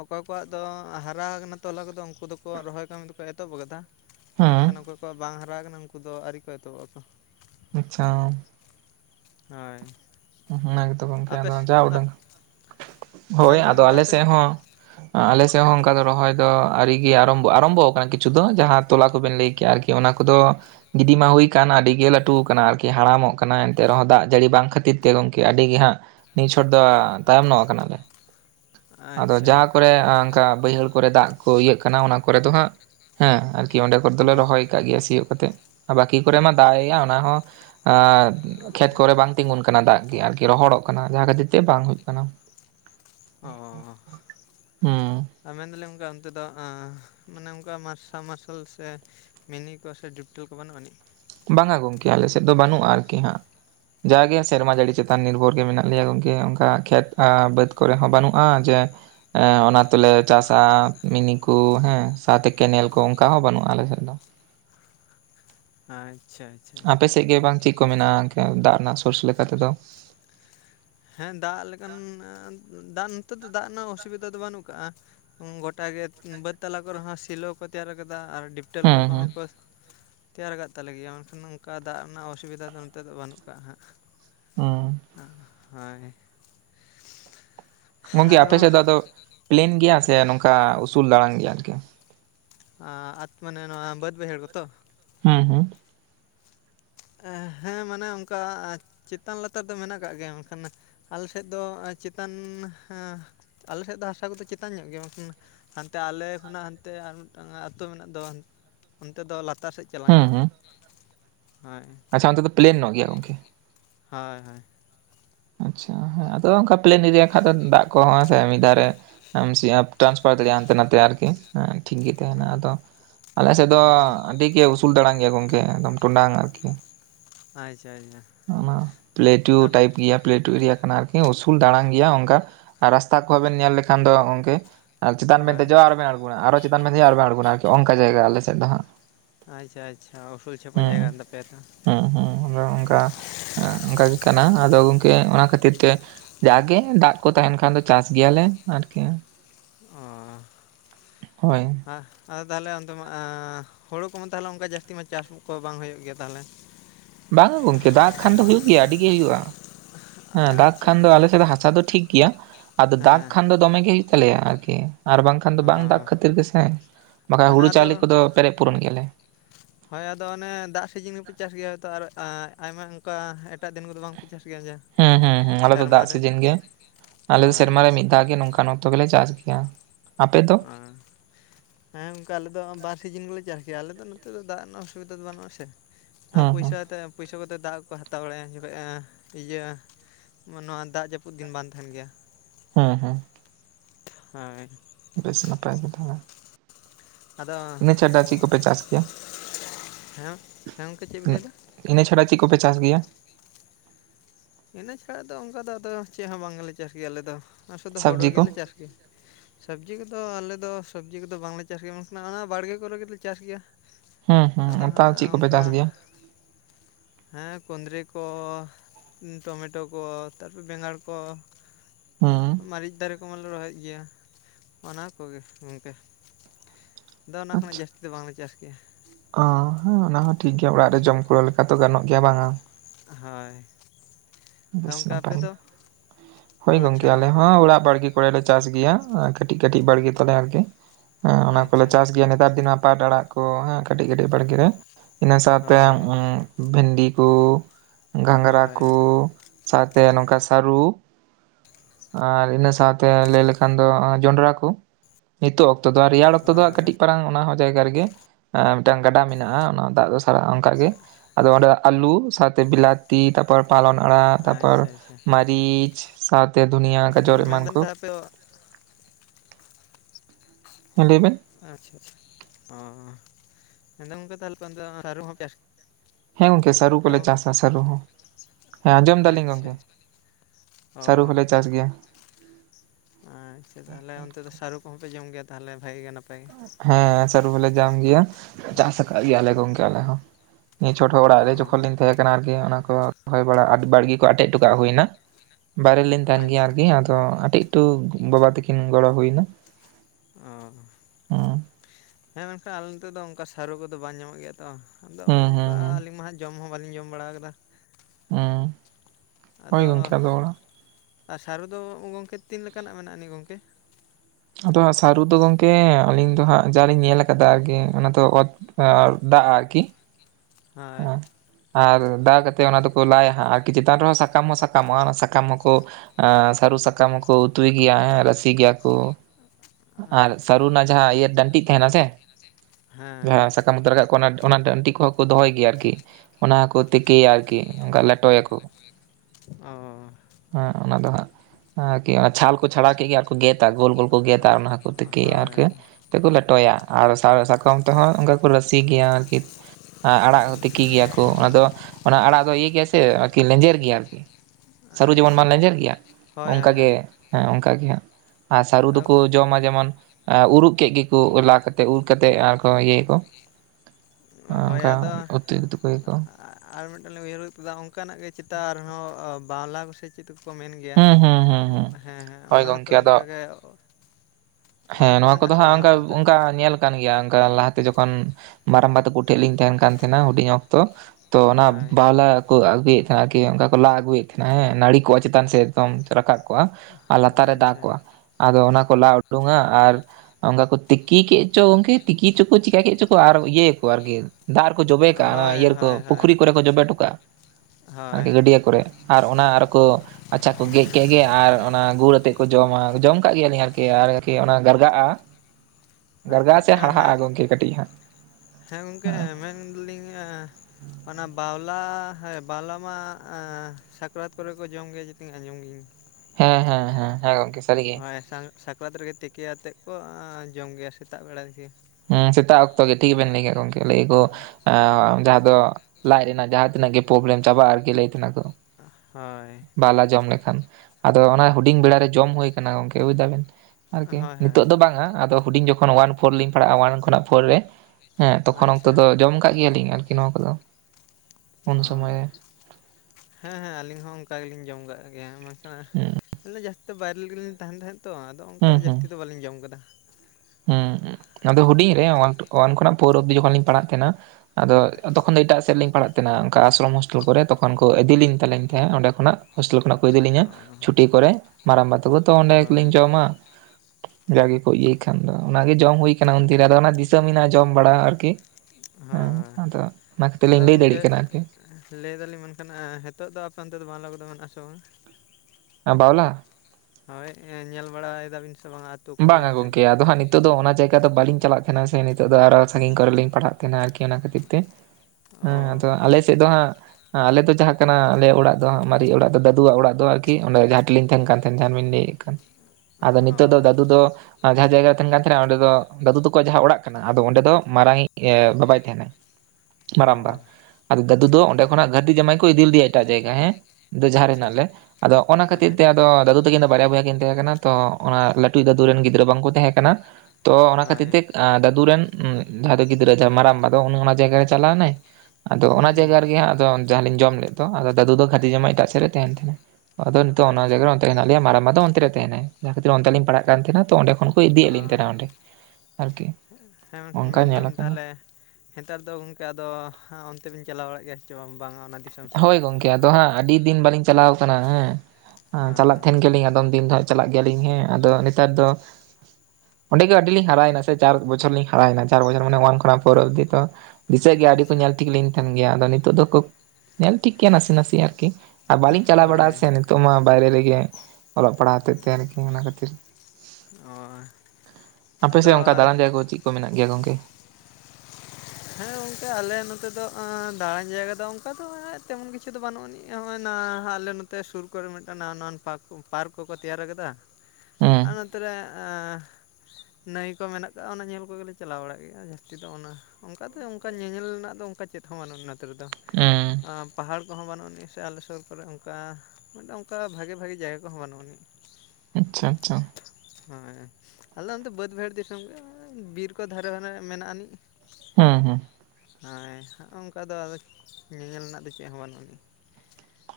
ᱚᱠᱚᱭ ᱠᱚᱣᱟᱜ ᱫᱚ ᱦᱟᱨᱟ ᱠᱟᱱᱟ ᱛᱚᱞᱟ ᱠᱚᱫᱚ ᱩᱝᱠᱩ ᱫᱚᱠᱚ ᱨᱚᱦᱚᱭ ᱠᱟᱹᱢᱤ ᱫᱚᱠᱚ ᱮᱛᱚᱦᱚᱵ ᱟᱠᱟᱫᱟ ᱾ ᱦᱩᱸ ᱮᱠᱷᱟᱱ ᱚᱠᱚᱭ ᱠᱚᱣᱟᱜ ᱵᱟᱝ ᱦᱟᱨᱟ ᱠᱟᱱᱟ ᱩᱱᱠᱩ ᱫᱚ ᱟᱹᱣᱨᱤ ᱠᱚ ᱮᱛᱚᱵᱚᱜ ᱟᱠᱚ ᱾ ᱟᱪᱪᱷᱟ ᱾ ᱦᱳᱭ, ᱦᱮᱸ ᱚᱱᱟ ᱜᱮᱛᱚ ᱜᱚᱢᱠᱮ ᱟᱯᱮ ᱟᱫᱚ ᱡᱟ ᱩᱰᱟᱝ ᱾ ᱦᱳᱭ ᱢᱮᱱᱫᱟᱞᱤᱧ ᱟᱫᱚ ᱚᱱᱠᱟ ᱟᱞᱮ ᱟᱯᱮ ᱥᱮᱜ ᱦᱚᱸ, ᱟᱞᱮ ᱥᱜ ᱦᱳᱭ ᱦᱚᱸ ᱚᱱᱠᱟ ᱫᱚ ᱨᱚᱦᱚᱭ ᱫᱚ ᱟᱨᱤᱜᱮᱭᱟ ᱟᱨᱚᱢᱵᱚ ᱟᱨᱚᱢᱵᱚ ᱠᱟᱱᱟ ᱾ ᱠᱤᱪᱷᱩ ᱫᱚ ᱡᱟᱸᱦᱟᱸ ᱛᱚᱞᱟ ᱠᱚᱵᱮᱱ ᱞᱟᱹᱭ ᱠᱮᱜᱼᱟ ᱟᱨᱠᱤ ᱚᱱᱟ ᱠᱚ ᱫᱚ ᱜᱤᱰᱤ ᱢᱟ ᱦᱩᱭ ᱟᱠᱟᱱ ᱟᱹᱰᱤ ᱜᱮ ᱞᱟᱹᱴᱩ ᱟᱠᱟᱱᱟ ᱾ ᱟᱨᱠᱤ ᱦᱟᱲᱟᱢᱚᱜ ᱠᱟᱱᱟ, ᱮᱱᱛᱮ ᱨᱮᱦᱚᱸ ᱫᱟᱜ ᱡᱟᱲᱤ ᱵᱟᱝ ᱠᱷᱟᱹᱛᱤᱨ ᱛᱮ ᱜᱚᱢᱠᱮ ᱟᱹᱰᱤ ᱜᱮ ᱦᱟᱸᱜ ᱱᱤ ᱪᱷᱚᱴ ᱫᱚ ᱛᱟᱭᱚᱢᱚᱜ ᱠᱟᱱᱟᱞᱮ, ᱟᱫᱚ ᱟᱪᱪᱷᱟ ᱡᱟᱦᱟᱸ ᱠᱚᱨᱮ ᱚᱱᱠᱟ ᱵᱟᱹᱭᱦᱟᱹᱲ ᱠᱚ ᱠᱚᱚᱨ ᱫᱟᱜ ᱠᱚ ᱤᱭᱟᱹᱜ ᱠᱟᱱᱟ, ᱚᱱᱟ ᱠᱚᱨᱮ ᱫᱚ ᱦᱟᱸᱜ ᱦᱮᱸ ᱟᱨᱠᱤ ᱚᱸᱰᱮ ᱠᱚᱨᱮ ᱫᱚᱞᱮ ᱦᱮᱸ ᱨᱚᱦᱚᱭ ᱟᱜ ᱜᱮ ᱥᱤᱭᱳᱜ ᱠᱟᱛᱮᱜ ᱾ ᱵᱟᱠᱤ ᱠᱚᱨᱮ ᱢᱟ ᱫᱟᱜᱭᱟ ᱚᱱᱟ ᱦᱚᱸ ᱠᱷᱮᱛ ᱠᱚᱨᱮ ᱵᱟᱝ, ᱛᱤᱸᱜᱩᱱ ᱠᱟᱱᱟ ᱫᱟᱜ ᱜᱮ, ᱟᱨᱠᱤ ᱨᱚᱦᱚᱲᱚᱜ ᱠᱟᱱᱟ ᱡᱟᱦᱟᱸ ᱠᱷᱟᱹᱛᱤᱨ ᱛᱮ ᱵᱟᱝ ᱦᱩᱭᱩᱜ ᱠᱟᱱᱟ ᱾ ᱚᱸ, ᱢᱮᱱᱫᱟᱞᱤᱧ, ᱚᱱᱠᱟ ᱚᱱᱛᱮ ᱫᱚ ᱢᱟᱱᱮ ᱚᱱᱠᱟ ᱢᱟᱨᱥᱟᱞ ᱢᱟᱨᱥᱟᱞ ᱥᱮ ᱢᱮᱱᱤ ᱠᱚ ᱥᱮ [unintelligible] ᱰᱤᱯᱴᱮᱞ ᱠᱚ ᱵᱟᱹᱱᱩᱜ ᱟᱹᱱᱤᱡ? ᱵᱟᱝᱼᱟ ᱜᱚᱢᱠᱮ, ᱟᱞᱮ ᱥᱮᱫ ᱫᱚ ᱵᱟᱹᱱᱩᱜᱼᱟ ᱟᱨᱠᱤ ᱦᱟᱸᱜ᱾ ᱡᱟᱜᱮ ᱥᱮᱨᱢᱟ ᱡᱟᱹᱲᱤ ᱪᱮᱛᱟᱱ ᱱᱤᱨᱵᱷᱚᱨ ᱜᱮ ᱢᱮᱱᱟᱜ ᱞᱮᱭᱟ ᱜᱚᱢᱠᱮ᱾ ᱚᱱᱠᱟ ᱠᱷᱮᱛ ᱵᱟᱹᱫᱽ ᱠᱚᱨᱮ ᱦᱚᱸ ᱵᱟᱹᱱᱩᱜᱼᱟ, ᱡᱮ ᱚᱱᱟ ᱛᱮᱞᱮ ᱪᱟᱥᱟ᱾ ᱢᱤᱱᱤ ᱠᱚ ᱦᱮᱸ, ᱥᱟᱶᱛᱮ ᱠᱮᱱᱮᱞ ᱠᱚ ᱚᱱᱠᱟ ᱦᱚᱸ ᱵᱟᱹᱱᱩᱜᱼᱟ ᱟᱞᱮᱥᱮᱫ ᱫᱚ᱾ ᱟᱪᱪᱷᱟ᱾ ᱟᱪᱪᱷᱟ ᱟᱪᱪᱷᱟ ᱟᱯᱮ ᱥᱮᱫ ᱜᱮ ᱵᱟᱝ ᱪᱮᱫ ᱠᱚ ᱢᱮᱱᱟᱜᱼᱟ, ᱫᱟᱜ ᱨᱮᱱᱟᱜ ᱥᱳᱨᱥ ᱞᱮᱠᱟ ᱛᱮᱫᱚ? ᱦᱮᱸ ᱫᱟᱜ ᱞᱮᱠᱟᱱ, ᱫᱟᱜ ᱱᱤᱛᱮ ᱫᱚ ᱫᱟᱜ ᱨᱮᱱᱟᱜ ᱚᱥᱩᱵᱤᱫᱷᱟ ᱫᱚ ᱵᱟᱹᱱᱩᱜ ᱠᱟᱜᱼᱟ᱾ ᱜᱚᱴᱟᱜᱮ ᱵᱟᱹᱫᱽ ᱛᱟᱞᱟ ᱠᱚᱨᱮ ᱦᱚᱸ ᱥᱮᱞᱚ ᱠᱚ ᱛᱮᱭᱟᱨ ᱠᱟᱫᱟ᱾ ᱟᱨ ᱰᱤᱯᱴᱮᱞ ᱦᱩᱸ ᱦᱩᱸ ᱠᱚᱠᱚᱦᱚᱸ ᱠᱚ ᱛᱮᱭᱟᱨ ᱠᱟᱜ ᱛᱟᱞᱮ ᱜᱮᱭᱟ᱾ ᱢᱮᱱᱠᱷᱟᱱ ᱱᱚᱝᱠᱟ ᱫᱟᱜ ᱨᱮᱱᱟᱜ ᱚᱥᱩᱵᱤᱫᱷᱟ ᱫᱚ ᱱᱤᱛᱚᱜ ᱫᱚ ᱵᱟᱹᱱᱩᱜ ᱠᱟᱜ ᱦᱟᱸᱜ᱾ ᱦᱩᱸ ᱦᱳᱭ᱾ ᱜᱚᱝᱠᱮ ᱟᱯᱮ ᱥᱮᱫ ᱫᱚ ᱟᱫᱚ, ᱯᱞᱮᱱ ᱜᱮᱭᱟ ᱥᱮ ᱱᱚᱝᱠᱟ ᱩᱥᱩᱞ ᱫᱟᱲᱟᱱ ᱜᱮᱭᱟ ᱟᱨᱠᱤ? ᱟᱛ ᱢᱟᱱᱮ, ᱱᱚᱣᱟ ᱵᱟᱸᱫᱽ ᱵᱟᱹᱭᱦᱟᱹᱲ ᱠᱚᱛᱚ᱾ ᱦᱮᱸ ᱦᱮᱸ᱾ ᱦᱮᱸ ᱢᱟᱱᱮ ᱚᱱᱠᱟ, ᱪᱮᱛᱟᱱ ᱞᱟᱛᱟᱨ ᱫᱚ ᱢᱮᱱᱟᱜ ᱠᱟᱜ ᱜᱮᱭᱟ᱾ ᱢᱮᱱᱠᱷᱟᱱ ᱟᱞᱮ ᱥᱮᱫ ᱫᱚ ᱪᱮᱛᱟᱱ, ᱟᱞᱮ ᱥᱮᱫ ᱫᱚ ᱦᱟᱥᱟ ᱠᱚᱫᱚ ᱪᱮᱛᱟᱱ ᱧᱚᱜ ᱜᱮᱭᱟ᱾ ᱢᱮᱱᱠᱷᱟᱱ ᱦᱟᱱᱛᱮ ᱟᱞᱮ ᱠᱷᱚᱱᱟᱜ ᱦᱟᱱᱛᱮ ᱟᱨ ᱢᱮᱜᱴᱟᱝ ᱟᱛᱳ ᱢᱮᱱᱟᱜ ᱫᱚ, ᱚᱱᱛᱮ ᱫᱚ ᱞᱟᱫ ᱛᱟᱨ ᱥᱮᱫ ᱪᱟᱞᱟᱣ ᱦᱩᱸ ᱧᱚᱜ ᱦᱩᱸ ᱠᱟᱱᱟ, ᱦᱚᱭ ᱾ ᱟᱪᱪᱷᱟ ᱚᱱᱛᱮ ᱫᱚ ᱯᱞᱮᱱ ᱱᱚᱜ ᱜᱮᱭᱟ ᱜᱚᱝᱠᱮ ᱾ ᱦᱳᱭ, ᱦᱳᱭ ᱾ ᱟᱪᱪᱷᱟ᱾ ᱦᱮᱸ ᱟᱫᱚ ᱚᱱᱠᱟ ᱯᱞᱮᱱ ᱮᱨᱤᱭᱟ ᱠᱷᱟ ᱫᱚ ᱫᱟᱜ ᱠᱚ ᱦᱚᱸ ᱢᱤᱫ ᱫᱟᱨᱮ ᱟᱢᱥᱤ ᱴᱟᱱᱥᱯᱷᱟᱨ ᱫᱟᱲᱮᱭᱟᱜᱼᱟ, ᱦᱟᱱᱛᱮ ᱱᱟᱛᱮ ᱟᱨᱠᱤ᱾ ᱦᱮᱸ ᱴᱷᱤᱠ ᱜᱮ ᱛᱟᱦᱮᱱᱟ ᱟᱫᱚ᱾ ᱟᱞᱮ ᱥᱮᱫ ᱫᱚ ᱦᱳᱭ ᱟᱹᱰᱤ ᱜᱮ ᱩᱥᱩ ᱫᱟᱲᱟᱝ ᱜᱮᱭᱟ ᱜᱚᱝᱠᱮ, ᱮᱠᱫᱚᱢ ᱴᱚᱰᱟᱝ ᱟᱨᱠᱤ᱾ ᱟᱪᱪᱷᱟ ᱟᱪᱪᱷᱟ ᱚᱱᱟ ᱯᱞᱮ ᱴᱩ ᱚᱱᱟ ᱟᱯᱮ ᱴᱟᱭᱤᱯ ᱜᱮᱭᱟ᱾ ᱯᱞᱮᱴᱩ ᱮᱨᱤᱭᱟ ᱠᱟᱱᱟ ᱟᱨᱠᱤ᱾ ᱩᱥᱩᱞ ᱫᱟᱲᱟᱝ ᱜᱮᱭᱟ ᱚᱱᱠᱟ ᱾ᱨᱟᱥᱛᱟ ᱠᱚᱦᱚᱸ ᱵᱮᱱ ᱧᱮᱞ ᱞᱮᱠᱷᱟᱱ ᱫᱚ ᱜᱚᱝᱠᱮ, ᱟᱨ ᱪᱮᱛᱟᱱ ᱵᱮᱱ ᱦᱳᱭ ᱫᱮᱡᱚᱜᱼᱟ ᱟᱨᱦᱚᱸ ᱵᱮᱱ ᱟᱬᱜᱚᱱᱟ, ᱟᱨᱦᱚᱸ ᱪᱮᱛᱟᱱ ᱵᱮᱱ ᱫᱮᱡᱚᱜᱼᱟ ᱟᱨ ᱵᱮᱱ ᱟᱬᱜᱚᱱᱟ ᱟᱨᱠᱤ᱾ ᱚᱱᱠᱟ ᱡᱟᱭᱜᱟ ᱟᱞᱮ ᱥᱮᱫ ᱫᱚ ᱦᱟᱸᱜ᱾ ᱟᱪᱪᱷᱟ ᱟᱪᱪᱷᱟ, ᱩᱥᱩᱞ ᱪᱷᱮᱯᱚ ᱦᱩᱸ ᱡᱟᱭᱜᱟ ᱠᱟᱱ ᱛᱟᱯᱮᱭᱟ ᱛᱚ᱾ ᱦᱩᱸ ᱦᱩᱸ, ᱟᱫᱚ ᱚᱱᱠᱟ ᱟᱸᱜ ᱚᱱᱠᱟ ᱜᱮ ᱚ ᱠᱟᱱᱟ᱾ ᱟᱫᱚ ᱜᱚᱝ ᱠᱮ ᱚᱱᱟ ᱠᱷᱟᱹᱛᱤᱨ ᱛᱮ, ᱡᱟᱜᱮ ᱫᱟᱜ ᱠᱚ ᱛᱟᱦᱮᱱ ᱠᱷᱟᱱ ᱫᱚ ᱪᱟᱥ ᱜᱮᱭᱟᱞᱮ ᱟᱨᱠᱤ᱾ ᱦᱳᱭ ᱚᱦᱚ ᱟᱫᱚ ᱛᱟᱦᱚᱞᱮ ᱚᱱᱛᱮ ᱢᱟ, ᱦᱳᱲᱳ ᱠᱚᱢᱟ ᱛᱟᱦᱚᱞᱮ ᱚᱱᱠᱟ ᱡᱟᱹᱥᱛᱤ ᱢᱟ ᱪᱟᱥ ᱠᱚ ᱵᱟᱝ ᱦᱳᱭᱚᱜ ᱜᱮᱭᱟ ᱛᱟᱦᱚᱞᱮ? ᱵᱟᱝᱼᱟ ᱜᱚᱝᱠᱮ, ᱫᱟᱜ ᱠᱷᱟᱱ ᱫᱚ ᱦᱩᱭᱩᱜ ᱜᱮᱭᱟ ᱟᱹᱰᱤ ᱜᱮ ᱦᱩᱭᱩᱜᱼᱟ᱾ ᱦᱟᱸ ᱫᱟᱜ ᱟᱪᱪᱷᱟ ᱠᱷᱟᱱ ᱫᱚ ᱟᱪᱪᱷᱟ ᱟᱞᱮ ᱥᱮᱫ ᱫᱚ ᱦᱟᱥᱟ ᱫᱚ ᱴᱷᱤᱠ ᱜᱮᱭᱟ᱾ ᱟᱫᱚ ᱫᱟᱜ ᱦᱮᱸ ᱠᱷᱟᱱ ᱫᱚ ᱫᱚᱢᱮ ᱜᱮ ᱦᱩᱭᱩᱜ ᱛᱟᱞᱮᱭᱟ᱾ ᱟᱨᱠᱤ ᱟᱨ ᱵᱟᱝᱠᱷᱟᱱ ᱫᱚ ᱚ ᱵᱟᱝ ᱫᱟᱜ ᱠᱷᱟᱹᱛᱤᱨ ᱜᱮᱥᱮ, ᱵᱟᱠᱷᱟᱱ ᱢᱟᱱᱮ ᱦᱩᱲᱩ ᱪᱟᱹᱣᱞᱮ ᱟᱫᱚ ᱠᱚᱫᱚ ᱯᱮᱨᱮᱡ ᱯᱩᱨᱚᱱ ᱜᱮᱭᱟᱞᱮ᱾ ᱦᱳᱭ ᱟᱫᱚ ᱚᱱᱮ ᱫᱟᱜ ᱥᱤᱡᱤᱱ ᱜᱮᱯᱮ ᱪᱟᱥ ᱜᱮᱭᱟ ᱛᱚ, ᱟᱨ ᱟᱭ ᱟᱭᱢᱟ ᱚᱱᱠᱟ ᱮᱴᱟᱜ ᱫᱤᱱ ᱠᱚᱫᱚ ᱵᱟᱝᱯᱮ ᱪᱟᱥ ᱜᱮᱭᱟ ᱪᱮ? ᱦᱩᱸ ᱦᱩᱸ ᱦᱩᱸ, ᱟᱞᱮ ᱫᱚ ᱫᱟᱜ ᱥᱤᱡᱤᱱ ᱜᱮ ᱟᱞᱮ ᱫᱚ ᱦᱳᱭ ᱥᱮᱸᱨᱢᱟ ᱨᱮ ᱢᱤᱫ ᱫᱷᱟᱣ ᱜᱮ ᱱᱚᱝᱠᱟᱱ ᱚᱠᱛᱚ ᱜᱮᱞᱮ ᱪᱟᱥ ᱜᱮ᱾ ᱜᱮᱭᱟ ᱟᱯᱮ ᱫᱚ? [unintelligible] ᱦᱮᱸ ᱜᱚᱝᱠᱮ ᱟᱞᱮ ᱫᱚ ᱵᱟᱨ ᱥᱤᱡᱤᱱ ᱜᱮᱞᱮ ᱪᱟᱥ ᱜᱮᱭᱟ᱾ ᱟᱞᱮ ᱫᱚ ᱱᱚᱛᱮ ᱫᱚ ᱫᱟᱜ ᱨᱮᱱᱟᱜ ᱚᱥᱩᱵᱤᱫᱟ ᱫᱚ ᱵᱟᱹᱱᱩᱜᱼᱟ ᱥᱮ ᱾ ᱟᱨ ᱦᱩᱸ ᱦᱩᱸ ᱯᱚᱭᱥᱟ ᱛᱮ ᱯᱚᱭᱥᱟ ᱠᱚᱛᱮ ᱫᱟᱜ ᱠᱚ ᱦᱟᱛᱟᱣ ᱵᱟᱲᱟᱭᱟ, ᱡᱚᱠᱷᱚᱱ ᱤᱭᱟᱹ ᱢᱟᱱᱮ ᱱᱚᱣᱟ ᱫᱟᱜ ᱡᱟᱹᱯᱩᱫ ᱫᱤᱱ ᱵᱟᱝ ᱛᱟᱦᱮᱱ ᱜᱮᱭᱟ ᱾ ᱦᱚᱸ ᱦᱚᱸ᱾ ᱦᱳᱭ ᱾ ᱵᱮᱥ ᱱᱟᱯᱟᱭ ᱜᱮ ᱛᱟᱦᱮᱱᱟ ᱟᱫᱚ ᱤᱱᱟᱹ ᱪᱷᱟᱰᱟ ᱪᱤᱜ ᱠᱚᱯᱮ ᱪᱟᱥ ᱜᱮᱭᱟ? ᱦᱮᱸ ᱦᱮᱸ ᱜᱚᱝᱠᱮ ᱪᱮᱫ ᱵᱤᱱ ᱞᱟᱹᱭ ᱤᱱᱟᱹᱜ ᱮᱫᱟ ᱤᱱᱟᱹ ᱪᱷᱟᱰᱟ ᱪᱤᱜ ᱠᱚᱯᱮ ᱪᱟᱥ ᱜᱮᱭᱟ? ᱤᱱᱟᱹ ᱪᱷᱟᱲᱟ ᱫᱚ ᱚᱝᱠᱟ ᱫᱚ ᱟᱫᱚ ᱪᱮᱫ ᱦᱚᱸ ᱵᱟᱝ ᱞᱮ ᱪᱟᱥ ᱜᱮᱭᱟ ᱟᱞᱮ ᱫᱚ ᱟᱨ ᱥᱩᱫᱩ ᱦᱳᱲᱳ ᱥᱚᱵᱽᱡᱤ ᱜᱮᱞᱮ ᱠᱚ? ᱪᱟᱥ ᱜᱮᱭᱟ᱾ ᱥᱟᱵᱡᱤ ᱠᱚᱫᱚ ᱟᱞᱮ ᱫᱚ ᱥᱟᱵᱡᱤ ᱠᱚᱫᱚ ᱵᱟᱝ ᱞᱮ ᱪᱟᱥ ᱜᱮᱭᱟ, ᱢᱮᱱᱠᱷᱟᱱ ᱚᱱᱟ ᱵᱟᱲᱜᱮ ᱠᱚᱨᱮ ᱜᱮᱞᱮ ᱪᱟᱥ ᱜᱮᱭᱟ᱾ ᱦᱩᱸ ᱟᱫᱚ ᱦᱩᱸ ᱦᱟᱸᱜ ᱛᱟᱣ ᱪᱮᱫ ᱠᱚᱯᱮ ᱚᱝᱠᱟ ᱪᱟᱥ ᱜᱮᱭᱟ? ᱦᱮᱸ ᱠᱩᱸᱫᱽᱨᱤ ᱠᱚ ᱴᱚᱢᱮᱴᱳ ᱠᱚ ᱛᱟᱨᱯᱚᱨᱮ ᱵᱮᱸᱜᱟᱲ ᱠᱚ᱾ ᱦᱩᱸ᱾ ᱢᱟᱹᱨᱤᱪ ᱫᱟᱨᱮ ᱠᱚ ᱢᱟᱞᱮ ᱨᱚᱦᱚᱭᱮᱫ ᱜᱮᱭᱟ, ᱚᱱᱟ ᱠᱚᱜᱮ ᱜᱚᱝᱠᱮ᱾ ᱟᱫᱚ ᱚᱱᱟ ᱠᱷᱚᱱᱟᱜ ᱟᱪᱪᱷᱟ ᱡᱟᱹᱥᱛᱤ ᱫᱚ ᱵᱟᱝ ᱞᱮ ᱪᱟᱥ ᱜᱮᱭᱟ᱾ ᱚ ᱦᱚᱸ ᱚᱱᱟ ᱦᱚᱸ ᱴᱷᱤᱠ ᱜᱮᱭᱟ, ᱚᱲᱟᱜ ᱨᱮ ᱡᱚᱢ ᱠᱩᱲᱟᱹᱣ ᱞᱮᱠᱟᱛᱚ ᱜᱟᱱᱚᱜ ᱜᱮᱭᱟ ᱵᱟᱝᱼᱟ᱾ ᱦᱚᱭ᱾ ᱵᱮᱥ ᱱᱟᱯᱟᱭ ᱦᱳᱭ ᱦᱳᱲᱳ ᱜᱚᱝᱠᱮ ᱪᱷᱟᱲᱟ ᱟᱞᱮ ᱚᱱᱠᱟ ᱦᱚᱸ ᱚᱲᱟᱜ ᱵᱟᱲᱜᱮ ᱠᱚᱨᱮᱞᱮ ᱪᱟᱥ ᱜᱮᱭᱟ, ᱠᱟᱹᱴᱤᱡ ᱠᱟᱹᱴᱤᱡ ᱵᱟᱲᱜᱮ ᱛᱟᱞᱮ ᱟᱨᱠᱤ᱾ ᱦᱮᱸ ᱚᱱᱟ ᱠᱚᱞᱮ ᱟᱪᱪᱷᱟ ᱪᱟᱥ ᱜᱮᱭᱟ ᱱᱮᱛᱟᱨ ᱫᱤᱱ ᱢᱟ ᱯᱟᱴ ᱟᱲᱟᱜ ᱠᱚ ᱦᱮᱸ ᱠᱟᱹᱴᱤᱡ ᱠᱟᱹᱴᱤᱡ ᱵᱟᱲᱜᱮ ᱨᱮ᱾ ᱤᱱᱟᱹ ᱥᱟᱶᱛᱮ ᱦᱳᱭ ᱵᱷᱤᱱᱰᱤ ᱠᱩ, ᱜᱷᱟᱸᱜᱽᱨᱟ ᱦᱳᱭ ᱠᱩ ᱾ ᱥᱟᱶᱛᱮ ᱱᱚᱝᱠᱟ ᱥᱟᱹᱨᱩ᱾ ᱟᱨ ᱤᱱᱟᱹ ᱥᱟᱶᱛᱮ ᱞᱟᱹᱭ ᱞᱮᱠᱷᱟᱱ ᱫᱚ ᱡᱚᱱᱰᱨᱟ ᱠᱩ᱾ ᱱᱤᱛᱚᱜ ᱚᱠᱛᱚ ᱫᱚ ᱨᱮᱭᱟᱲ ᱚᱠᱛᱚ ᱫᱚ ᱦᱳᱭ ᱠᱟᱹᱴᱤᱡ ᱯᱟᱨᱟᱝ ᱚᱱᱟ ᱦᱚᱸ ᱡᱟᱭᱜᱟ ᱨᱮᱜᱮ ᱢᱤᱫᱴᱟᱝ ᱜᱟᱰᱟ ᱢᱤᱱᱟᱜᱼᱟ ᱚᱱᱟ ᱫᱟᱜ ᱫᱚ ᱟᱨᱚ ᱚᱱᱠᱟ ᱜᱮ ᱟᱫᱚ ᱚᱸᱰᱮ ᱟᱞᱩ ᱥᱟᱶᱛᱮ ᱵᱤᱞᱟ ᱛᱤ ᱛᱟᱯᱚᱨ ᱯᱟᱞᱚᱱ ᱟᱲᱟ ᱛᱟᱯᱚᱨ ᱟᱪᱪᱷᱟ ᱟᱪᱪᱷᱟ ᱢᱟᱹᱨᱤᱪ ᱥᱟᱶᱛᱮ ᱫᱷᱩᱱᱤᱭᱟ, ᱜᱟᱡᱚᱨ ᱜᱚᱝᱠᱮ ᱮᱢᱟᱱ ᱢᱮᱱᱫᱟᱹᱧ ᱠᱩ᱾ ᱛᱟᱦᱞᱮ ᱟᱯᱮ ᱫᱚ ᱦᱮᱸ ᱞᱟᱹᱭ ᱵᱮᱱ᱾ ᱟᱪᱪᱷᱟ ᱟᱪᱪᱷᱟ ᱚ ᱦᱮᱸᱛᱚ ᱜᱚᱝᱠᱮ ᱛᱟᱦᱚᱞᱮ ᱚᱱᱛᱮ ᱫᱚ ᱥᱟᱹᱨᱩ ᱦᱚᱸᱯᱮ ᱪᱟᱥ ᱦᱮᱸ ᱜᱚᱝᱠᱮ ᱥᱟᱹᱨᱩ ᱠᱚᱞᱮ ᱦᱮᱞᱳ ᱪᱟᱥᱟ ᱥᱟᱹᱨᱩ ᱦᱚᱸ, ᱦᱮᱸ ᱟᱸᱡᱚᱢ ᱫᱟᱞᱤᱧ ᱟᱪᱪᱷᱟ ᱜᱚᱝᱠᱮ᱾ ᱚ ᱥᱟᱹᱨᱩ ᱦᱚᱸᱞᱮ ᱪᱟᱥ ᱜᱮᱭᱟ᱾ ᱟᱸᱪᱪᱷᱟ ᱛᱟᱦᱚᱞᱮ ᱚᱱᱛᱮ ᱫᱚ ᱥᱟᱹᱨᱩ ᱠᱚᱦᱚᱸ ᱯᱮ ᱡᱚᱢ ᱜᱮᱭᱟ ᱛᱟᱦᱚᱞᱮ ᱵᱷᱟᱜᱮ ᱜᱮ ᱱᱟᱯᱟᱭ ᱜᱮ᱾ ᱦᱮᱸ ᱥᱟᱹᱨᱩ ᱦᱚᱸᱞᱮ ᱡᱟᱢ ᱜᱮᱭᱟ ᱪᱟᱥ ᱟᱠᱟᱫ ᱜᱮᱭᱟᱞᱮ ᱜᱚᱝᱠᱮ ᱟᱞᱮ ᱦᱚᱸ ᱱᱤᱭᱟᱹ ᱪᱷᱚᱴ ᱦᱚᱸ ᱜᱮ ᱚᱲᱟᱜ ᱚ ᱨᱮ ᱡᱚ ᱛᱚᱠᱷᱚᱱ ᱞᱤᱧ ᱛᱟᱦᱮᱸ ᱠᱟᱱᱟ ᱟᱨᱠᱤ ᱚᱱᱟ ᱠᱚ ᱨᱚᱦᱚᱭ ᱵᱟᱲᱟ ᱵᱟᱲᱜᱮ ᱠᱚ ᱟᱴᱮᱫ ᱦᱚᱴᱚ ᱠᱟᱜ ᱦᱩᱭ ᱱᱟ ᱾ ᱵᱟᱦᱨᱮ ᱨᱮᱞᱤᱧ ᱛᱟᱦᱮᱱ ᱜᱮᱭᱟ ᱟᱪᱪᱷᱟ ᱟᱨᱠᱤ ᱟᱫᱚ ᱟᱴᱤᱫ ᱦᱩᱴᱩ ᱵᱟᱵᱟ ᱛᱟᱹᱠᱤᱱ ᱜᱚᱲᱚ ᱦᱩᱭ ᱱᱟ ᱾ ᱚᱸᱻ᱾ ᱦᱮᱸ ᱢᱮᱱᱠᱷᱟᱱ ᱟᱞᱮ ᱱᱚᱱᱛᱮ ᱫᱚ ᱚᱱᱠᱟ ᱥᱟᱹᱨᱩ ᱠᱚᱫᱚ ᱵᱟᱝ ᱧᱟᱢᱚᱜ ᱜᱮᱭᱟ ᱛᱚ, ᱟᱫᱚ ᱦᱩᱸ ᱦᱩᱸ ᱚᱱᱠᱟ ᱦᱩᱸ ᱟᱹᱞᱤᱧ ᱢᱟ ᱦᱟᱸᱜ ᱡᱚᱢ ᱦᱚᱸ ᱵᱟᱹᱞᱤᱧ ᱡᱚᱢ ᱵᱟᱲᱟᱣ ᱠᱟᱫᱟ᱾ ᱚ ᱸ᱾ ᱟᱫᱚ ᱥᱟᱹᱨᱩ ᱫᱚ ᱜᱚᱝᱠᱮ ᱛᱤᱱ ᱞᱮᱠᱟᱱᱟᱜ ᱢᱮᱱᱟᱜ ᱟᱹᱱᱤᱡ ᱜᱚᱝᱠᱮ? ᱟᱫᱚ ᱥᱟᱹᱨᱩ ᱫᱚ ᱜᱚᱝᱠᱮ ᱟᱹᱞᱤᱧ ᱫᱚ ᱦᱟᱸᱜ ᱡᱟᱞᱤᱧ ᱧᱮᱞ ᱟᱠᱟᱫᱟ ᱟᱨᱠᱤ ᱚᱱᱟ ᱫᱚ ᱚᱛ ᱟᱨ ᱫᱟᱜ ᱟᱨᱠᱤ᱾ ᱦᱚᱸᱭ᱾ ᱦᱮᱸ ᱟᱨ ᱫᱟ ᱠᱟᱛᱮᱫ ᱚᱱᱟ ᱫᱚᱠᱚ ᱞᱟᱭᱟ ᱦᱟᱸᱜ ᱟᱨᱠᱤ, ᱪᱮᱛᱟᱱ ᱨᱮᱦᱚᱸ ᱥᱟᱠᱟᱢ ᱦᱚᱸ ᱥᱟᱠᱟᱢᱚᱜᱼᱟ ᱚᱱᱟ ᱥᱟᱠᱟᱢ ᱦᱚᱸᱠᱚ ᱥᱟᱹᱨᱩ ᱥᱟᱠᱟᱢ ᱦᱚᱸᱠᱚ ᱩᱛᱩᱭ ᱜᱮᱭᱟ ᱨᱟᱥᱤ ᱜᱮᱭᱟᱠᱚ ᱟᱨ ᱟᱪᱪᱷᱟ ᱥᱟᱹᱨᱩ ᱨᱮᱱᱟᱜ ᱡᱟᱦᱟᱸ ᱤᱭᱟᱹ ᱰᱟᱹᱱᱴᱤᱡ ᱛᱟᱦᱮᱱᱟ ᱥᱮ, ᱦᱮᱸ ᱡᱟᱦᱟᱸ ᱥᱟᱠᱟᱢ ᱩᱛᱟᱹᱨ ᱠᱟᱜᱼᱟ ᱠᱚ ᱚᱱᱟ ᱰᱟᱹᱱᱴᱤᱡ ᱠᱚᱦᱚᱸ ᱠᱚ ᱫᱚᱦᱚᱭ ᱜᱮᱭᱟ ᱟᱨᱠᱤ ᱚᱱᱟ ᱦᱚᱸᱠᱚ ᱛᱮᱠᱮᱭᱟ ᱟᱨᱠᱤ ᱚᱱᱠᱟ ᱞᱮᱴᱚᱭᱟᱠᱚ᱾ ᱚ ᱦᱮᱸ ᱚᱱᱟ ᱫᱚ ᱦᱟᱸᱜ ᱟᱨᱠᱤ ᱚᱱᱟ ᱪᱷᱟᱞ ᱠᱚ ᱪᱷᱟᱲᱟᱣ ᱠᱮᱫ ᱜᱮ ᱟᱨ ᱠᱚ ᱜᱮᱫᱟ ᱜᱳᱞ ᱜᱳᱞ ᱠᱚ ᱜᱮᱫᱟ ᱚᱱᱟ ᱦᱚᱸᱠᱚ ᱛᱮᱠᱮᱭᱟ ᱦᱳᱭ ᱟᱨᱠᱤ᱾ ᱛᱮᱠᱚ ᱞᱮᱴᱚᱭᱟ ᱟᱨ ᱥᱟᱠᱟᱢ ᱛᱮᱫ ᱦᱚᱸ ᱚᱱᱠᱟ ᱠᱚ ᱨᱟᱥᱤ ᱜᱮᱭᱟ ᱟᱨᱠᱤ ᱟᱲᱟᱜ ᱛᱤᱠᱤ ᱜᱮᱭᱟᱠᱚ ᱚᱱᱟ ᱫᱚ ᱚᱱᱟ ᱟᱲᱟᱜ ᱫᱚ ᱤᱭᱟᱹ ᱜᱮᱭᱟ ᱥᱮ ᱟᱨᱠᱤ ᱞᱮᱧᱡᱮᱨ ᱜᱮᱭᱟ ᱟᱨᱠᱤ᱾ ᱥᱟᱹᱨᱩ ᱡᱮᱢᱚᱱ ᱟᱪᱪᱷᱟ ᱵᱟᱝ ᱞᱮᱸᱡᱮᱨ ᱜᱮᱭᱟ ᱦᱳᱭ ᱚᱱᱠᱟ ᱜᱮ ᱦᱳᱭ ᱦᱮᱸ ᱚᱱᱠᱟ ᱜᱮ ᱦᱟᱸᱜ ᱟᱨ ᱥᱟᱹᱨᱩ ᱦᱳᱭ ᱫᱚᱠᱚ ᱡᱚᱢᱟ ᱠᱚ, ᱡᱮᱢᱚᱱ ᱩᱨᱩᱜ ᱠᱮᱫ ᱜᱮᱠᱚ ᱞᱟ ᱠᱟᱛᱮ ᱩᱨ ᱠᱟᱛᱮᱜ ᱦᱳᱭ ᱚᱱᱠᱟ ᱟᱫᱚ ᱩᱛᱩ ᱛᱩᱠᱩᱭᱟᱠᱚ ᱟᱨ ᱢᱤᱫᱴᱟᱝ ᱩᱭᱦᱟᱹᱨ ᱠᱮᱫᱟ ᱚᱱᱠᱟᱱᱟᱜ ᱜᱮ ᱪᱮᱛᱟᱱ ᱟᱨᱦᱚᱸ ᱵᱟᱣᱞᱟ ᱠᱚᱥᱮ ᱪᱮᱫ ᱛᱮᱠᱚᱠᱚ ᱢᱮᱱ ᱜᱮᱭᱟ ᱦᱩᱸ ᱦᱩᱸ ᱦᱩᱸ ᱦᱩᱸ ᱦᱮᱸ ᱦᱮᱸ ᱦᱳᱭ ᱚᱱᱟ ᱦᱚᱸᱛᱚ ᱜᱚᱝᱠᱮ ᱟᱫᱚ ᱚᱱᱠᱟ ᱜᱮ, ᱦᱮᱸ ᱱᱚᱣᱟ ᱠᱚᱫᱚ ᱦᱟᱸᱜ ᱚᱱᱠᱟ ᱟᱯᱮ ᱚᱱᱛᱮ ᱨᱮ ᱚᱱᱠᱟ ᱧᱮᱞ ᱠᱟᱱ ᱜᱮᱭᱟ, ᱞᱟᱦᱟᱛᱮ ᱡᱚᱠᱷᱚᱱ ᱢᱟᱨᱟᱝᱵᱟ ᱛᱮ ᱠᱚᱴᱷᱮᱡ ᱞᱤᱧ ᱛᱟᱦᱮᱱ ᱠᱟᱱ ᱛᱟᱦᱮᱸᱟᱸᱱᱟ ᱦᱩᱰᱤᱧ ᱚᱠᱛᱚ ᱾ ᱛᱚ ᱚᱱᱟ ᱦᱳᱭ ᱵᱟᱣᱞᱟ ᱠᱚ ᱟᱹᱜᱩᱭᱮᱫ ᱛᱟᱦᱮᱱᱟ ᱠᱤ ᱚᱱᱠᱟ ᱠᱚ ᱞᱟ ᱟᱹᱜᱩᱭᱮᱫ ᱛᱟᱦᱮᱱᱟ ᱦᱮᱸ ᱱᱟᱹᱲᱤ ᱠᱚᱜᱼᱟ ᱪᱮᱛᱟᱱ ᱥᱮᱫ ᱾ ᱨᱟᱠᱟᱵ ᱠᱚᱜᱼᱟ ᱟᱨ ᱞᱟᱛᱟᱨ ᱨᱮ ᱫᱟᱜ ᱟᱪᱪᱷᱟ ᱠᱚᱜᱼᱟ ᱟᱫᱚ ᱚᱱᱟ ᱠᱚ ᱞᱟ ᱩᱰ ᱰᱚᱝᱜᱟ, ᱟᱨ ᱚᱝᱜᱟ ᱠᱚ ᱛᱤᱠᱤ ᱠᱮᱫ ᱪᱚ ᱜᱚᱝᱠᱮ ᱛᱤᱠᱤᱪᱚ ᱠᱚ ᱪᱤᱠᱟ ᱠᱮᱫ ᱪᱚ ᱟᱨ ᱤᱭᱟᱹᱭᱟ ᱠᱚ ᱟᱨᱠᱤ, ᱫᱟᱜ ᱨᱮᱠᱚ ᱡᱚᱵᱮ ᱠᱟᱜᱼᱟ ᱦᱳᱭ ᱾ ᱤᱭᱟᱹ ᱦᱳᱭ ᱨᱮᱠᱚ ᱦᱳᱭ ᱯᱩᱠᱷᱨᱤ ᱠᱚᱨᱮ ᱠᱚ ᱡᱚᱵᱮᱴᱚ ᱠᱟᱜᱼᱟ ᱦᱳᱭ ᱟᱨᱠᱤ ᱜᱟᱹᱰᱭᱟᱹ ᱠᱚᱨᱮ, ᱟᱨ ᱚᱱᱟ ᱟᱨᱠᱚ ᱟᱪᱪᱷᱟ ᱠᱚ ᱜᱮᱫ ᱠᱮᱫ ᱜᱮ ᱟᱨ ᱚᱱᱟ ᱜᱩᱲ ᱟᱛᱮᱮᱫ ᱠᱚ ᱡᱚᱢᱟ ᱡᱚᱢ ᱠᱟᱜ ᱜᱮᱭᱟᱞᱤᱧ ᱟᱨᱠᱤ ᱾ᱟᱨ ᱠᱤ ᱚᱱᱟ ᱜᱟᱨᱜᱟᱜᱼᱟ ᱾ ᱟᱪᱪᱷᱟ ᱦᱮᱸ ᱜᱚᱝᱠᱮ ᱠᱟᱹᱴᱤᱡ ᱦᱟᱸᱜ ᱦᱮᱸ ᱜᱚᱝᱠᱮ ᱢᱮᱱ ᱮᱫᱟᱞᱤᱧ, ᱚᱱᱟ ᱵᱟᱣᱞᱟ ᱦᱮᱸ ᱵᱟᱣᱞᱟ ᱢᱟ ᱥᱟᱠᱨᱟᱛ ᱠᱚᱨᱮ ᱠᱚ ᱡᱚᱢ ᱜᱮᱭᱟ ᱪᱮᱛᱟᱧ ᱟᱸᱡᱚᱢ ᱜᱤᱭᱟᱹᱧ ᱾ ᱦᱮᱸ ᱦᱮᱸ ᱦᱮᱸ ᱦᱮᱸ ᱜᱚᱝᱠᱮ ᱥᱟᱹᱨᱤᱜᱮ ᱦᱳᱭ ᱥᱟ ᱥᱟᱠᱨᱟᱛ ᱨᱮᱜᱮ ᱛᱮᱠ ᱤᱠᱮᱭᱟᱛᱮᱫ ᱠᱚ ᱡᱚᱢ ᱜᱮᱭᱟ ᱥᱮᱛᱟᱜ ᱵᱮᱲᱟ ᱨᱮᱜᱮ ᱾ ᱦᱮᱸ ᱥᱮ ᱛ ᱚᱠᱛ ᱜᱮ ᱴᱷᱤᱠ ᱟᱠᱟ ᱞᱟ. ᱭ ᱟᱠᱟᱜ ᱠᱚᱣᱟ ᱜᱚᱢᱠᱮ, ᱞᱟᱹᱭᱟ ᱠᱚ ᱡᱟᱦᱟᱸ ᱫᱚ ᱞᱟᱡ ᱨᱮᱱᱟᱜ ᱡᱟᱦᱟᱸ ᱛᱤᱱᱟᱹᱜ ᱜᱮ ᱯᱨᱚᱵᱞᱮᱢ ᱪᱟᱵᱟᱜᱼᱟ, ᱟᱨᱠᱤ ᱞᱟᱹᱭ ᱛᱮᱱᱟᱜ ᱠᱚ ᱾ ᱦᱳᱭ, ᱵᱟᱞᱟ ᱡᱚᱢ ᱞᱮᱠᱷᱟᱱ ᱟᱫᱚ ᱚᱱᱟ ᱦᱩᱰᱤᱧ ᱵᱮᱲᱟ ᱨᱮ ᱡᱚᱢ ᱦᱩ ᱟᱠᱟᱱᱟ ᱜᱚᱝᱠᱮ ᱵᱩ ᱫᱟᱵᱮᱱ ᱾ ᱟᱨᱠᱤ ᱦᱳᱭ ᱦᱳᱭ ᱱᱤᱛᱚᱜ ᱫᱚ ᱵᱟᱝᱼᱟ ᱾ᱟᱫᱚ ᱦᱩᱰᱤᱧ ᱡᱚᱠᱷᱚᱱ ᱚᱣᱟᱱ ᱯᱷᱳᱨ ᱞᱤᱧ ᱯᱟᱲᱦᱟᱜᱼᱟ ᱚ ᱠᱷᱚᱱᱟᱜ ᱯᱷᱳᱨ ᱨᱮ ᱦᱮᱸ ᱛᱚᱠᱷᱚᱱ ᱚᱠᱛᱚ ᱟᱪᱪᱷᱟ ᱫᱚ ᱡᱚᱢ ᱟᱠᱟᱟᱜ ᱜᱮᱭᱟᱞᱤᱤᱧ ᱟᱨᱠᱤ ᱱᱚᱣᱟ ᱠᱚᱫᱚ ᱩᱱ ᱚ ᱥᱚᱢᱚᱭ ᱾ ᱦᱮᱸ ᱦᱮᱸ ᱟᱹᱞᱤᱧ ᱦᱚᱸ ᱚᱱᱠᱟ ᱜᱮᱞᱤᱧ ᱡᱚᱢ ᱠᱟᱜ ᱜᱮᱭᱟ ᱢᱮᱱᱠᱷᱟᱱ, ᱦᱩᱸ ᱚ ᱵᱟᱭᱨᱮ ᱨᱮ ᱜᱮᱞᱤᱧ ᱛᱟᱦᱮᱱ ᱛᱟᱦᱮᱸᱫ ᱛᱚ ᱟᱫᱚ ᱚᱱᱠᱟ ᱡᱟᱹᱥᱛᱤ ᱫᱚ ᱵᱟᱞᱤᱧ ᱡᱚᱢ ᱠᱟᱫᱟ ᱾ ᱦᱮᱸ ᱟᱫᱚ ᱦᱩᱰᱤᱧ ᱨᱮ ᱚᱣᱟᱱ ᱠᱷᱚᱱᱟᱜ ᱯᱷᱳᱨ ᱚᱵᱫᱤ ᱡᱚᱠᱷᱚᱱ ᱞᱤᱧ ᱯᱟᱲᱦᱟᱜ ᱛᱟᱦᱮᱸᱱᱟ ᱟᱫᱚ ᱛᱚᱠᱷᱚᱱ ᱫᱚ ᱮᱴᱟᱜ ᱥᱮᱫ ᱞᱤᱧ ᱯᱟᱲᱦᱟᱜ ᱚᱱᱠᱟ ᱟᱥᱨᱚᱢ ᱦᱳᱥᱴᱮᱞ ᱠᱚᱨᱮ ᱛᱚᱠᱷᱚᱱ ᱠᱚ ᱤᱫᱤᱞᱤᱧ ᱛᱟᱞᱤᱧ ᱛᱟᱦᱮᱸᱫ, ᱚᱸᱰᱮ ᱠᱷᱚᱱ ᱦᱳᱥᱴᱮᱞ ᱠᱷᱚᱱᱟᱜ ᱫᱟᱞᱤᱧᱟ ᱪᱷᱩᱴᱤ ᱠᱚᱨᱮ ᱢᱟᱨᱟᱝᱵᱟ ᱛᱟᱠᱚ ᱛᱚ ᱚᱸᱰᱮ ᱦᱳᱭ ᱜᱮᱞᱤᱧ ᱡᱚᱢᱟ, ᱡᱟᱜᱮ ᱠᱚ ᱤᱭᱟᱹ ᱮᱱᱠᱷᱟᱱ ᱫᱚ ᱚᱱᱟᱜᱮ ᱡᱚᱢ ᱦᱩᱭ ᱟᱠᱟᱱᱟ ᱩᱱᱛᱤ ᱨᱮ ᱟᱫᱚ ᱚᱱᱟ ᱜᱮ ᱫᱤᱥᱟᱹ ᱢᱮᱱᱟᱜᱼᱟ ᱡᱚᱢ ᱵᱟᱲᱟ ᱟᱨᱠᱤ ᱾ ᱦᱮᱸ ᱦᱳᱭ ᱟᱫᱚ ᱚᱱᱟ ᱠᱷᱟᱹᱛᱤᱨ ᱟᱫᱚ ᱞᱤᱧ ᱞᱟᱹᱭ ᱜᱚᱝᱠᱮ ᱫᱟᱲᱮᱭᱟᱜ ᱠᱟᱱᱟ ᱟᱨᱠᱤ ᱾ ᱞᱟᱹᱭ ᱫᱟᱞᱤᱧ ᱢᱮᱱᱠᱷᱟᱱ ᱱᱤᱛᱳ ᱫᱚ ᱟᱯᱮ ᱚᱱᱛᱮ ᱫᱚ ᱵᱟᱶᱞᱟ ᱠᱚ ᱫᱚ ᱢᱮᱱᱟᱜᱼᱟ ᱟᱥᱮ ᱵᱟᱝᱼᱟ? ᱦᱮᱸ ᱵᱟᱶᱞᱟ? ᱦᱳᱭ ᱧᱮᱞ ᱵᱟᱲᱟᱭ ᱮᱫᱟ ᱵᱤᱱ ᱥᱮ ᱵᱟᱝᱼᱟ? ᱵᱟᱝᱼᱟ ᱜᱚᱝᱠᱮ ᱟᱫᱚᱦᱟᱜ ᱱᱤᱛᱚᱜ ᱫᱚ ᱚᱱᱟ ᱡᱟᱭᱜᱟ ᱫᱚ ᱵᱟᱞᱤᱧ ᱪᱟᱞᱟᱜ ᱛᱟᱦᱮᱱᱟ ᱥᱮ ᱱᱤᱛᱚᱜ ᱫᱚ ᱟᱨᱚ ᱥᱟᱺᱜᱤᱧ ᱠᱚᱨᱮ ᱞᱤᱧ ᱯᱟᱲᱦᱟᱜ ᱛᱟᱦᱮᱱᱟ ᱟᱨᱠᱤ ᱚᱱᱟ ᱠᱷᱟᱹᱛᱤᱨ ᱛᱮ ᱚ ᱦᱮᱸ ᱟᱫᱚ ᱟᱞᱮ ᱥᱮᱫ ᱫᱚ ᱦᱟᱸᱜ ᱟᱞᱮ ᱫᱚ ᱡᱟᱦᱟᱸ ᱠᱟᱱᱟ ᱟᱞᱮ ᱚᱲᱟᱜ ᱫᱚ ᱢᱟᱨᱮ ᱚᱲᱟᱜ ᱫᱚ ᱫᱟᱫᱩᱣᱟᱜ ᱚᱲᱟᱜ ᱫᱚ ᱟᱨᱠᱤ ᱚᱸᱰᱮ ᱡᱟᱦᱟᱸ ᱴᱮᱱᱮᱞᱤᱧ ᱛᱟᱦᱮᱱ ᱠᱟᱱ ᱛᱟᱦᱮᱱ ᱡᱟᱦᱟ ᱵᱤᱱ ᱞᱟᱹᱭᱮᱫ ᱠᱟᱱ ᱟᱫᱚ ᱱᱤᱛᱚᱜ ᱫᱚ ᱦᱚᱸ ᱫᱟᱫᱩ ᱫᱚ, ᱡᱟᱦᱟᱸ ᱡᱟᱭᱜᱟ ᱨᱮ ᱛᱟᱦᱮᱱ ᱠᱟᱱ ᱛᱟᱦᱮᱱᱟ ᱚᱸᱰᱮ ᱫᱚ ᱫᱟᱫᱩ ᱛᱟᱠᱚᱣᱟᱜ ᱡᱟᱦᱟᱸ ᱚᱲᱟᱜ ᱠᱟᱱᱟ, ᱟᱫᱚ ᱚᱸᱰᱮ ᱫᱚ ᱢᱟᱨᱟᱝ ᱤᱡ ᱵᱟᱵᱟᱭ ᱛᱟᱦᱮᱱᱟᱭ ᱾ ᱚ ᱢᱟᱨᱟᱝ ᱵᱟ, ᱟᱨ ᱫᱟᱹᱫᱩ ᱫᱚ ᱚᱸᱰᱮ ᱠᱷᱚᱱᱟᱜ ᱜᱟᱹᱨᱫᱤ ᱡᱟᱶᱟᱭ ᱠᱚ ᱤᱫᱤ ᱞᱮᱫᱮᱭᱟ ᱮᱴᱟᱜ ᱡᱟᱭᱜᱟ ᱦᱮᱸ ᱡᱟᱦᱟᱸ ᱨᱮ ᱟᱪᱪᱷᱟ ᱦᱮᱱᱟᱜ ᱞᱮ ᱟᱫᱚ ᱚᱱᱟ ᱠᱷᱟᱹᱛᱤᱨ ᱦᱳᱭ ᱛᱮ ᱟᱫᱚ ᱫᱟᱫᱩ ᱠᱤᱱ ᱫᱚ ᱵᱟᱨᱭᱟ ᱵᱚᱭᱦᱟ ᱠᱤᱱ ᱛᱟᱦᱮᱸ ᱠᱟᱱᱟ ᱛᱚ ᱚᱱᱟ ᱞᱟᱹᱴᱩ ᱫᱟᱹᱫᱩ ᱨᱮᱱ ᱜᱤᱫᱽᱨᱟᱹ ᱵᱟᱝ ᱠᱚ ᱛᱟᱦᱮᱸ ᱠᱟᱱᱟ ᱾ ᱛᱚ ᱚᱱᱟ ᱠᱷᱟᱹᱛᱤᱨ ᱦᱳᱭ ᱛᱮ ᱫᱟᱫᱩ ᱨᱮᱱ ᱡᱟᱦᱟᱸᱭ ᱫᱚ ᱜᱤᱫᱽᱨᱟᱹ ᱡᱟᱸᱦᱟᱭ ᱢᱟᱨᱟᱝ ᱵᱟ ᱫᱚ ᱚᱱᱟ ᱡᱟᱭᱜᱟ ᱨᱮ ᱪᱟᱞᱟᱣᱱᱟᱭ ᱟᱫᱚ ᱚᱱᱟ ᱦᱩᱸ ᱡᱟᱭᱜᱟ ᱨᱮᱜᱮ ᱦᱟᱸᱜ ᱟᱫᱚ ᱡᱟᱦᱟᱸ ᱞᱤᱧ ᱡᱚᱢ ᱞᱮᱫ ᱫᱚ ᱟᱫᱚ ᱫᱟᱫᱩ ᱫᱚ ᱠᱷᱟᱹᱨᱫᱤ ᱡᱟᱢᱟᱭ ᱮᱴᱟᱜ ᱥᱮᱫ ᱨᱮ ᱛᱟᱦᱮᱸᱱ ᱛᱟᱦᱮᱸᱱᱟᱭ᱾ ᱟᱫᱚ ᱱᱤᱛᱚᱜ ᱚᱱᱟ ᱡᱟᱭᱜᱟ ᱟᱪᱪᱷᱟ ᱨᱮ ᱚᱱᱛᱮ ᱦᱮᱸᱱᱟᱜ ᱞᱤᱭᱟ ᱢᱟᱨᱟᱝ ᱵᱟ ᱫᱚ ᱚᱱᱛᱮ ᱨᱮ ᱛᱟᱦᱮᱸᱱᱟᱭ ᱡᱟᱦᱟᱸ ᱠᱷᱟᱛᱤᱨ ᱚᱱᱛᱮ ᱞᱤᱧ ᱯᱟᱲᱟᱜ ᱠᱟᱱ ᱛᱟᱦᱮᱸᱱᱟ, ᱛᱚ ᱚᱸᱰᱮ ᱠᱷᱚᱱ ᱠᱚ ᱚ ᱤᱫᱤᱭᱮᱫ ᱞᱤᱧ ᱛᱟᱦᱮᱸᱱᱟ ᱚᱸᱰᱮ ᱟᱨᱠᱤ ᱦᱮᱸ ᱢᱮᱱᱠᱷᱟᱱ ᱚᱱᱠᱟ ᱧᱮᱞ ᱢᱮᱱᱫᱟᱞᱤᱧ ᱟᱠᱟᱱᱟ᱾ ᱛᱟᱦᱚᱞᱮ ᱱᱮᱛᱟᱨ ᱫᱚ ᱜᱚᱝᱠᱮ ᱟᱫᱚ ᱚᱱᱛᱮ ᱵᱤᱱ ᱪᱟᱞᱟᱣ ᱵᱟᱲᱟᱜ ᱜᱮᱭᱟ ᱪᱚᱝ ᱵᱟᱝᱟ ᱚᱱᱟ ᱵᱤᱥ ᱦᱳᱭ ᱜᱚᱝᱠᱮ ᱟᱫᱚ ᱦᱟᱸᱜ ᱟᱹᱰᱤ ᱫᱤᱱ ᱵᱟᱞᱤᱧ ᱪᱟᱞᱟᱣ ᱠᱟᱱᱟ ᱦᱮᱸ ᱮᱸ ᱪᱟᱞᱟᱜ ᱛᱟᱦᱮᱸᱱ ᱜᱮ ᱞᱤᱧ ᱟᱫᱚᱢ ᱫᱤᱱ ᱫᱚ ᱦᱟᱸᱜ ᱪᱟᱞᱟᱜ ᱜᱮᱭᱟ ᱞᱤᱧ ᱦᱮᱸ, ᱟᱫᱚ ᱱᱮᱛᱟᱨ ᱫᱚ ᱚᱸᱰᱮᱜᱮ ᱟᱹᱰᱤ ᱞᱤᱧ ᱦᱟᱨᱟᱭᱱᱟ ᱥᱮ ᱪᱟᱨ ᱵᱚᱪᱷᱚᱨ ᱞᱤᱧ ᱦᱟᱨᱟᱭᱱᱟ ᱪᱟᱨ ᱵᱚᱪᱷᱚᱨ ᱢᱟᱱᱮ ᱚᱣᱟᱱ ᱠᱷᱚᱱᱟᱜ ᱯᱷᱚᱨ ᱚᱯᱫᱤ ᱛᱚ ᱫᱤᱥᱟᱹᱜ ᱜᱮᱭᱟ ᱟᱹᱰᱤ ᱠᱚ ᱟᱪᱪᱷᱟ ᱧᱮᱞ ᱴᱷᱤᱠ ᱜᱮᱞᱤᱧ ᱛᱟᱦᱮᱸᱱ ᱜᱮᱭᱟ ᱟᱫᱚ ᱱᱤᱛᱚᱜ ᱫᱚᱠᱚᱜ ᱧᱮᱞ ᱴᱷᱤᱠ ᱜᱮᱭᱟ ᱱᱟᱥᱮ ᱱᱟᱥᱮ ᱟᱨᱠᱤ ᱟᱨ ᱵᱟᱹᱞᱤᱧ ᱪᱟᱞᱟᱣ ᱵᱟᱲᱟᱜ ᱦᱳᱭ ᱟᱥᱮ ᱱᱤᱛᱚᱜ ᱢᱟ ᱵᱟᱭᱨᱮ ᱨᱮᱜᱮ, ᱚᱞᱚᱜ ᱯᱟᱲᱦᱟᱣ ᱦᱚᱛᱮᱛ ᱛᱮ ᱟᱨᱠᱤ ᱚᱱᱟ ᱠᱷᱟᱹᱛᱤᱨ᱾ ᱚᱸᱻ ᱟᱯᱮᱥᱮᱜ ᱚᱱᱠᱟ ᱫᱟᱬᱟᱱ ᱡᱟᱭᱜᱟ ᱠᱚ ᱪᱮᱜ ᱠᱚ ᱢᱮᱱᱟᱜ ᱜᱮᱭᱟ ᱜᱚᱝᱠᱮ? ᱦᱮᱸ ᱜᱚᱝᱠᱮ ᱟᱞᱮ ᱱᱚᱛᱮ ᱫᱚ ᱟᱸ ᱫᱟᱬᱟᱱ ᱡᱟᱭᱜᱟ ᱫᱚ ᱚᱱᱠᱟ ᱫᱚ ᱛᱮᱢᱚᱱ ᱠᱤᱪᱷᱩ ᱫᱚ ᱵᱟᱹᱱᱩᱜ ᱟᱹᱱᱤᱡ᱾ ᱦᱚᱸᱜᱼᱚᱭ ᱱᱟ ᱟᱞᱮ ᱱᱚᱛᱮ ᱥᱩᱨ ᱠᱚᱨᱮ ᱢᱤᱫᱴᱟᱝ ᱱᱟᱣᱟᱱ ᱱᱟᱣᱟᱱ ᱯᱟᱨᱠ ᱯᱟᱨᱠ ᱠᱚᱠᱚ ᱛᱮᱭᱟᱨ ᱟᱠᱟᱫᱟ᱾ ᱦᱩᱸ ᱟᱨ ᱱᱚᱛᱮ ᱨᱮ ᱟᱸᱻ ᱱᱟᱹᱭ ᱠᱚ ᱢᱮᱱᱟᱜ ᱠᱟᱜᱼᱟ ᱚᱱᱟ ᱧᱮᱞ ᱠᱚ ᱜᱮᱞᱮ ᱪᱟᱞᱟᱣ ᱵᱟᱲᱟᱜ ᱜᱮᱭᱟ ᱡᱟᱹᱥᱛᱤ ᱫᱚ ᱚᱱᱟ᱾ ᱚᱱᱠᱟ ᱫᱚ ᱚᱱᱠᱟ ᱧᱮᱧᱮᱞ ᱨᱮᱱᱟᱜ ᱫᱚ ᱚᱱᱠᱟ ᱪᱮᱛ ᱪᱮᱫ ᱦᱚᱸ ᱵᱟᱹᱱᱩᱜᱼᱟ ᱱᱚᱛᱮ ᱨᱮᱫᱚ ᱦᱩᱸ ᱟᱸ ᱯᱟᱦᱟᱲ ᱠᱚᱦᱚᱸ ᱵᱟᱹᱱᱩᱜ ᱟᱹᱱᱤᱡ ᱥᱮ ᱟᱞᱮ ᱥᱩᱨ ᱠᱚᱨᱮ ᱚᱱᱠᱟ ᱢᱤᱫᱴᱟᱝ ᱚᱱᱠᱟ ᱵᱷᱟᱜᱮ ᱵᱷᱟᱜᱮ ᱡᱟᱭᱜᱟ ᱠᱚᱦᱚᱸ ᱵᱟᱹᱱᱩᱜ ᱟᱹᱱᱤᱡ᱾ ᱟᱪᱪᱷᱟ ᱟᱪᱪᱷᱟ, ᱦᱳᱭ ᱦᱳᱭ ᱟᱞᱮ ᱚᱱᱛᱮ ᱵᱟᱹᱫᱽ ᱵᱟᱹᱲ ᱫᱤᱥᱚᱢ ᱜᱮ ᱵᱤᱨ ᱠᱚ ᱫᱷᱟᱨᱮ ᱫᱷᱟᱨᱮ ᱢᱮᱱᱟᱜ ᱟᱹᱱᱤᱡ, ᱦᱩᱸ ᱦᱩᱸ ᱦᱚᱭ ᱚᱱᱠᱟᱫᱚ ᱟᱫᱚ ᱧᱮᱧᱮᱞ ᱨᱮᱱᱟᱜ ᱫᱚ ᱪᱮᱜ ᱦᱚᱸ ᱵᱟᱹᱱᱩᱜ ᱟᱹᱱᱤᱡ᱾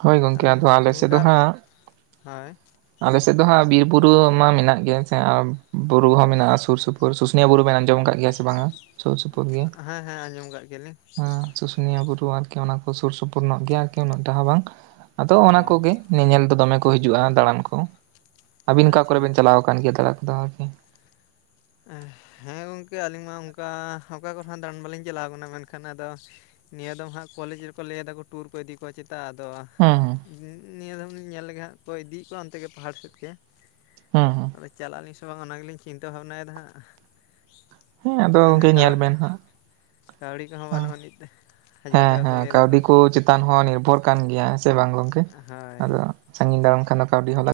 ᱦᱳᱭ ᱜᱚᱝᱠᱮ ᱟᱫᱚ ᱟᱞᱮ ᱥᱮᱫ ᱚᱱᱠᱟ ᱫᱚ ᱦᱟᱸᱜ, ᱦᱳᱭ ᱟᱞᱮ ᱥᱮᱫ ᱫᱚ ᱦᱟᱸᱜ ᱵᱤᱨ ᱵᱩᱨᱩ ᱢᱟ ᱢᱮᱱᱟᱜ ᱜᱮᱭᱟ᱾ ᱥᱮ ᱟᱸ ᱵᱩᱨᱩ ᱦᱚᱸ ᱢᱮᱱᱟᱜᱼᱟ ᱥᱩᱨ ᱥᱩᱯ ᱩᱨ ᱥᱩᱥᱱᱤᱭᱟ ᱵᱩᱨᱩ ᱵᱮᱱ ᱟᱸᱡᱚᱢ ᱠᱟᱜ ᱜᱮᱭᱟ ᱥᱮ ᱵᱟᱝᱟ ᱥᱩᱨ ᱥᱩᱯᱩᱨ ᱜᱮ᱾ ᱦᱮᱸ ᱦᱮᱸ ᱟᱸᱡᱚᱢ ᱠᱟᱜ ᱜᱮᱭᱟᱞᱤᱧ ᱦᱮᱸ ᱥᱩᱥᱩᱱᱤᱭᱟ ᱵᱩᱨᱩ ᱟᱨᱠᱤ ᱚᱱᱟ ᱠᱚ ᱥᱩᱨ ᱥᱩᱯᱩᱨ ᱧᱚᱜ ᱜᱮᱭᱟ ᱟᱨᱠᱤ ᱩᱱᱟᱸᱜ ᱴᱟᱜ ᱦᱚᱸ ᱵᱟᱝ ᱟᱫᱚ ᱚ ᱚᱱᱟ ᱠᱚᱜᱮ ᱧᱮᱧᱮᱞ ᱫᱚ ᱫᱚᱢᱮ ᱠᱚ ᱦᱤᱡᱩᱜᱼᱟ ᱫᱟᱬᱟᱱ ᱠᱚ᱾ ᱟᱹᱵᱤᱱ ᱚᱠᱟ ᱟᱪᱪᱷᱟ ᱠᱚᱨᱮ ᱵᱮᱱ ᱟᱪᱪᱷᱟ ᱪᱟᱞᱟᱣ ᱠᱟᱱ ᱜᱮᱭᱟ ᱫᱟᱨᱟ ᱠᱚᱫᱚ ᱟᱨᱠᱤ? ᱦᱮᱸ ᱜᱚᱝᱠᱮ ᱟᱹᱞᱤᱧ ᱢᱟ ᱚᱱᱠᱟ ᱚᱠᱟ ᱠᱚᱨᱮ ᱦᱚᱸ ᱫᱟᱬᱟᱱ ᱵᱟᱞᱤᱧ ᱪᱟᱞᱟᱣ ᱠᱟᱱᱟ ᱢᱮᱱᱠᱷᱟᱱ ᱟᱫᱚ, ᱱᱤᱭᱟᱹ ᱫᱚ ᱦᱟᱸᱜ ᱠᱚᱞᱮᱡᱽ ᱨᱮᱠᱚ ᱞᱟᱹᱭᱫᱟ ᱠᱚ ᱴᱩᱨ ᱠᱚ ᱤᱫᱤ ᱠᱚᱣᱟ ᱪᱮᱛᱟᱜ ᱟᱫᱚ ᱦᱮᱸ ᱦᱮᱸ᱾ ᱦᱮᱸ ᱱᱤᱭᱟᱹ ᱫᱚᱢᱞᱤᱧ ᱧᱮᱞ ᱞᱮᱜᱮ ᱦᱟᱸᱜ ᱚᱠᱚᱭ ᱤᱫᱤᱭᱮᱜ ᱠᱚᱣᱟ ᱚᱱᱛᱮ ᱜᱮ ᱯᱟᱦᱟᱲ ᱥᱮᱫ ᱜᱮ ᱦᱮᱸ ᱦᱮᱸ᱾ [unintelligible] ᱪᱟᱞᱟᱜ ᱟᱹᱞᱤᱧ ᱥᱮ ᱵᱟᱝᱟ ᱚᱱᱟ ᱜᱮᱞᱤᱧ ᱪᱤᱱᱛᱟᱹ ᱵᱷᱟᱵᱱᱟᱭ ᱫᱟ ᱦᱟᱸᱜ᱾ ᱦᱮᱸ ᱟᱫᱚ ᱦᱮᱸ ᱦᱮᱸ ᱜᱚᱝᱠᱮ ᱧᱮᱞ ᱵᱮᱱ ᱦᱟᱸᱜ [unintelligible] ᱠᱟᱹᱣᱲᱤ ᱠᱚᱦᱚᱸ ᱵᱟᱹᱱᱩᱜ ᱟᱹᱱᱤᱛ ᱦᱟᱡᱟᱨ ᱴᱟᱠᱟ ᱠᱚ ᱞᱟᱹᱭ ᱫᱟᱠᱚ ᱛᱟᱱ ᱦᱚᱸ ᱱᱤᱨᱵᱷᱚᱨ ᱠᱟᱱ ᱜᱮᱭᱟ ᱥᱮ ᱵᱟᱝ ᱜᱚᱝᱠᱮ ᱦᱳᱭ ᱟᱫᱚ ᱥᱟᱺᱜᱤᱧ ᱫᱟᱨᱟᱢ ᱠᱷᱟᱱ ᱫᱚ ᱠᱟᱹᱣᱰᱤ ᱦᱚᱸ ᱞᱟᱹᱠ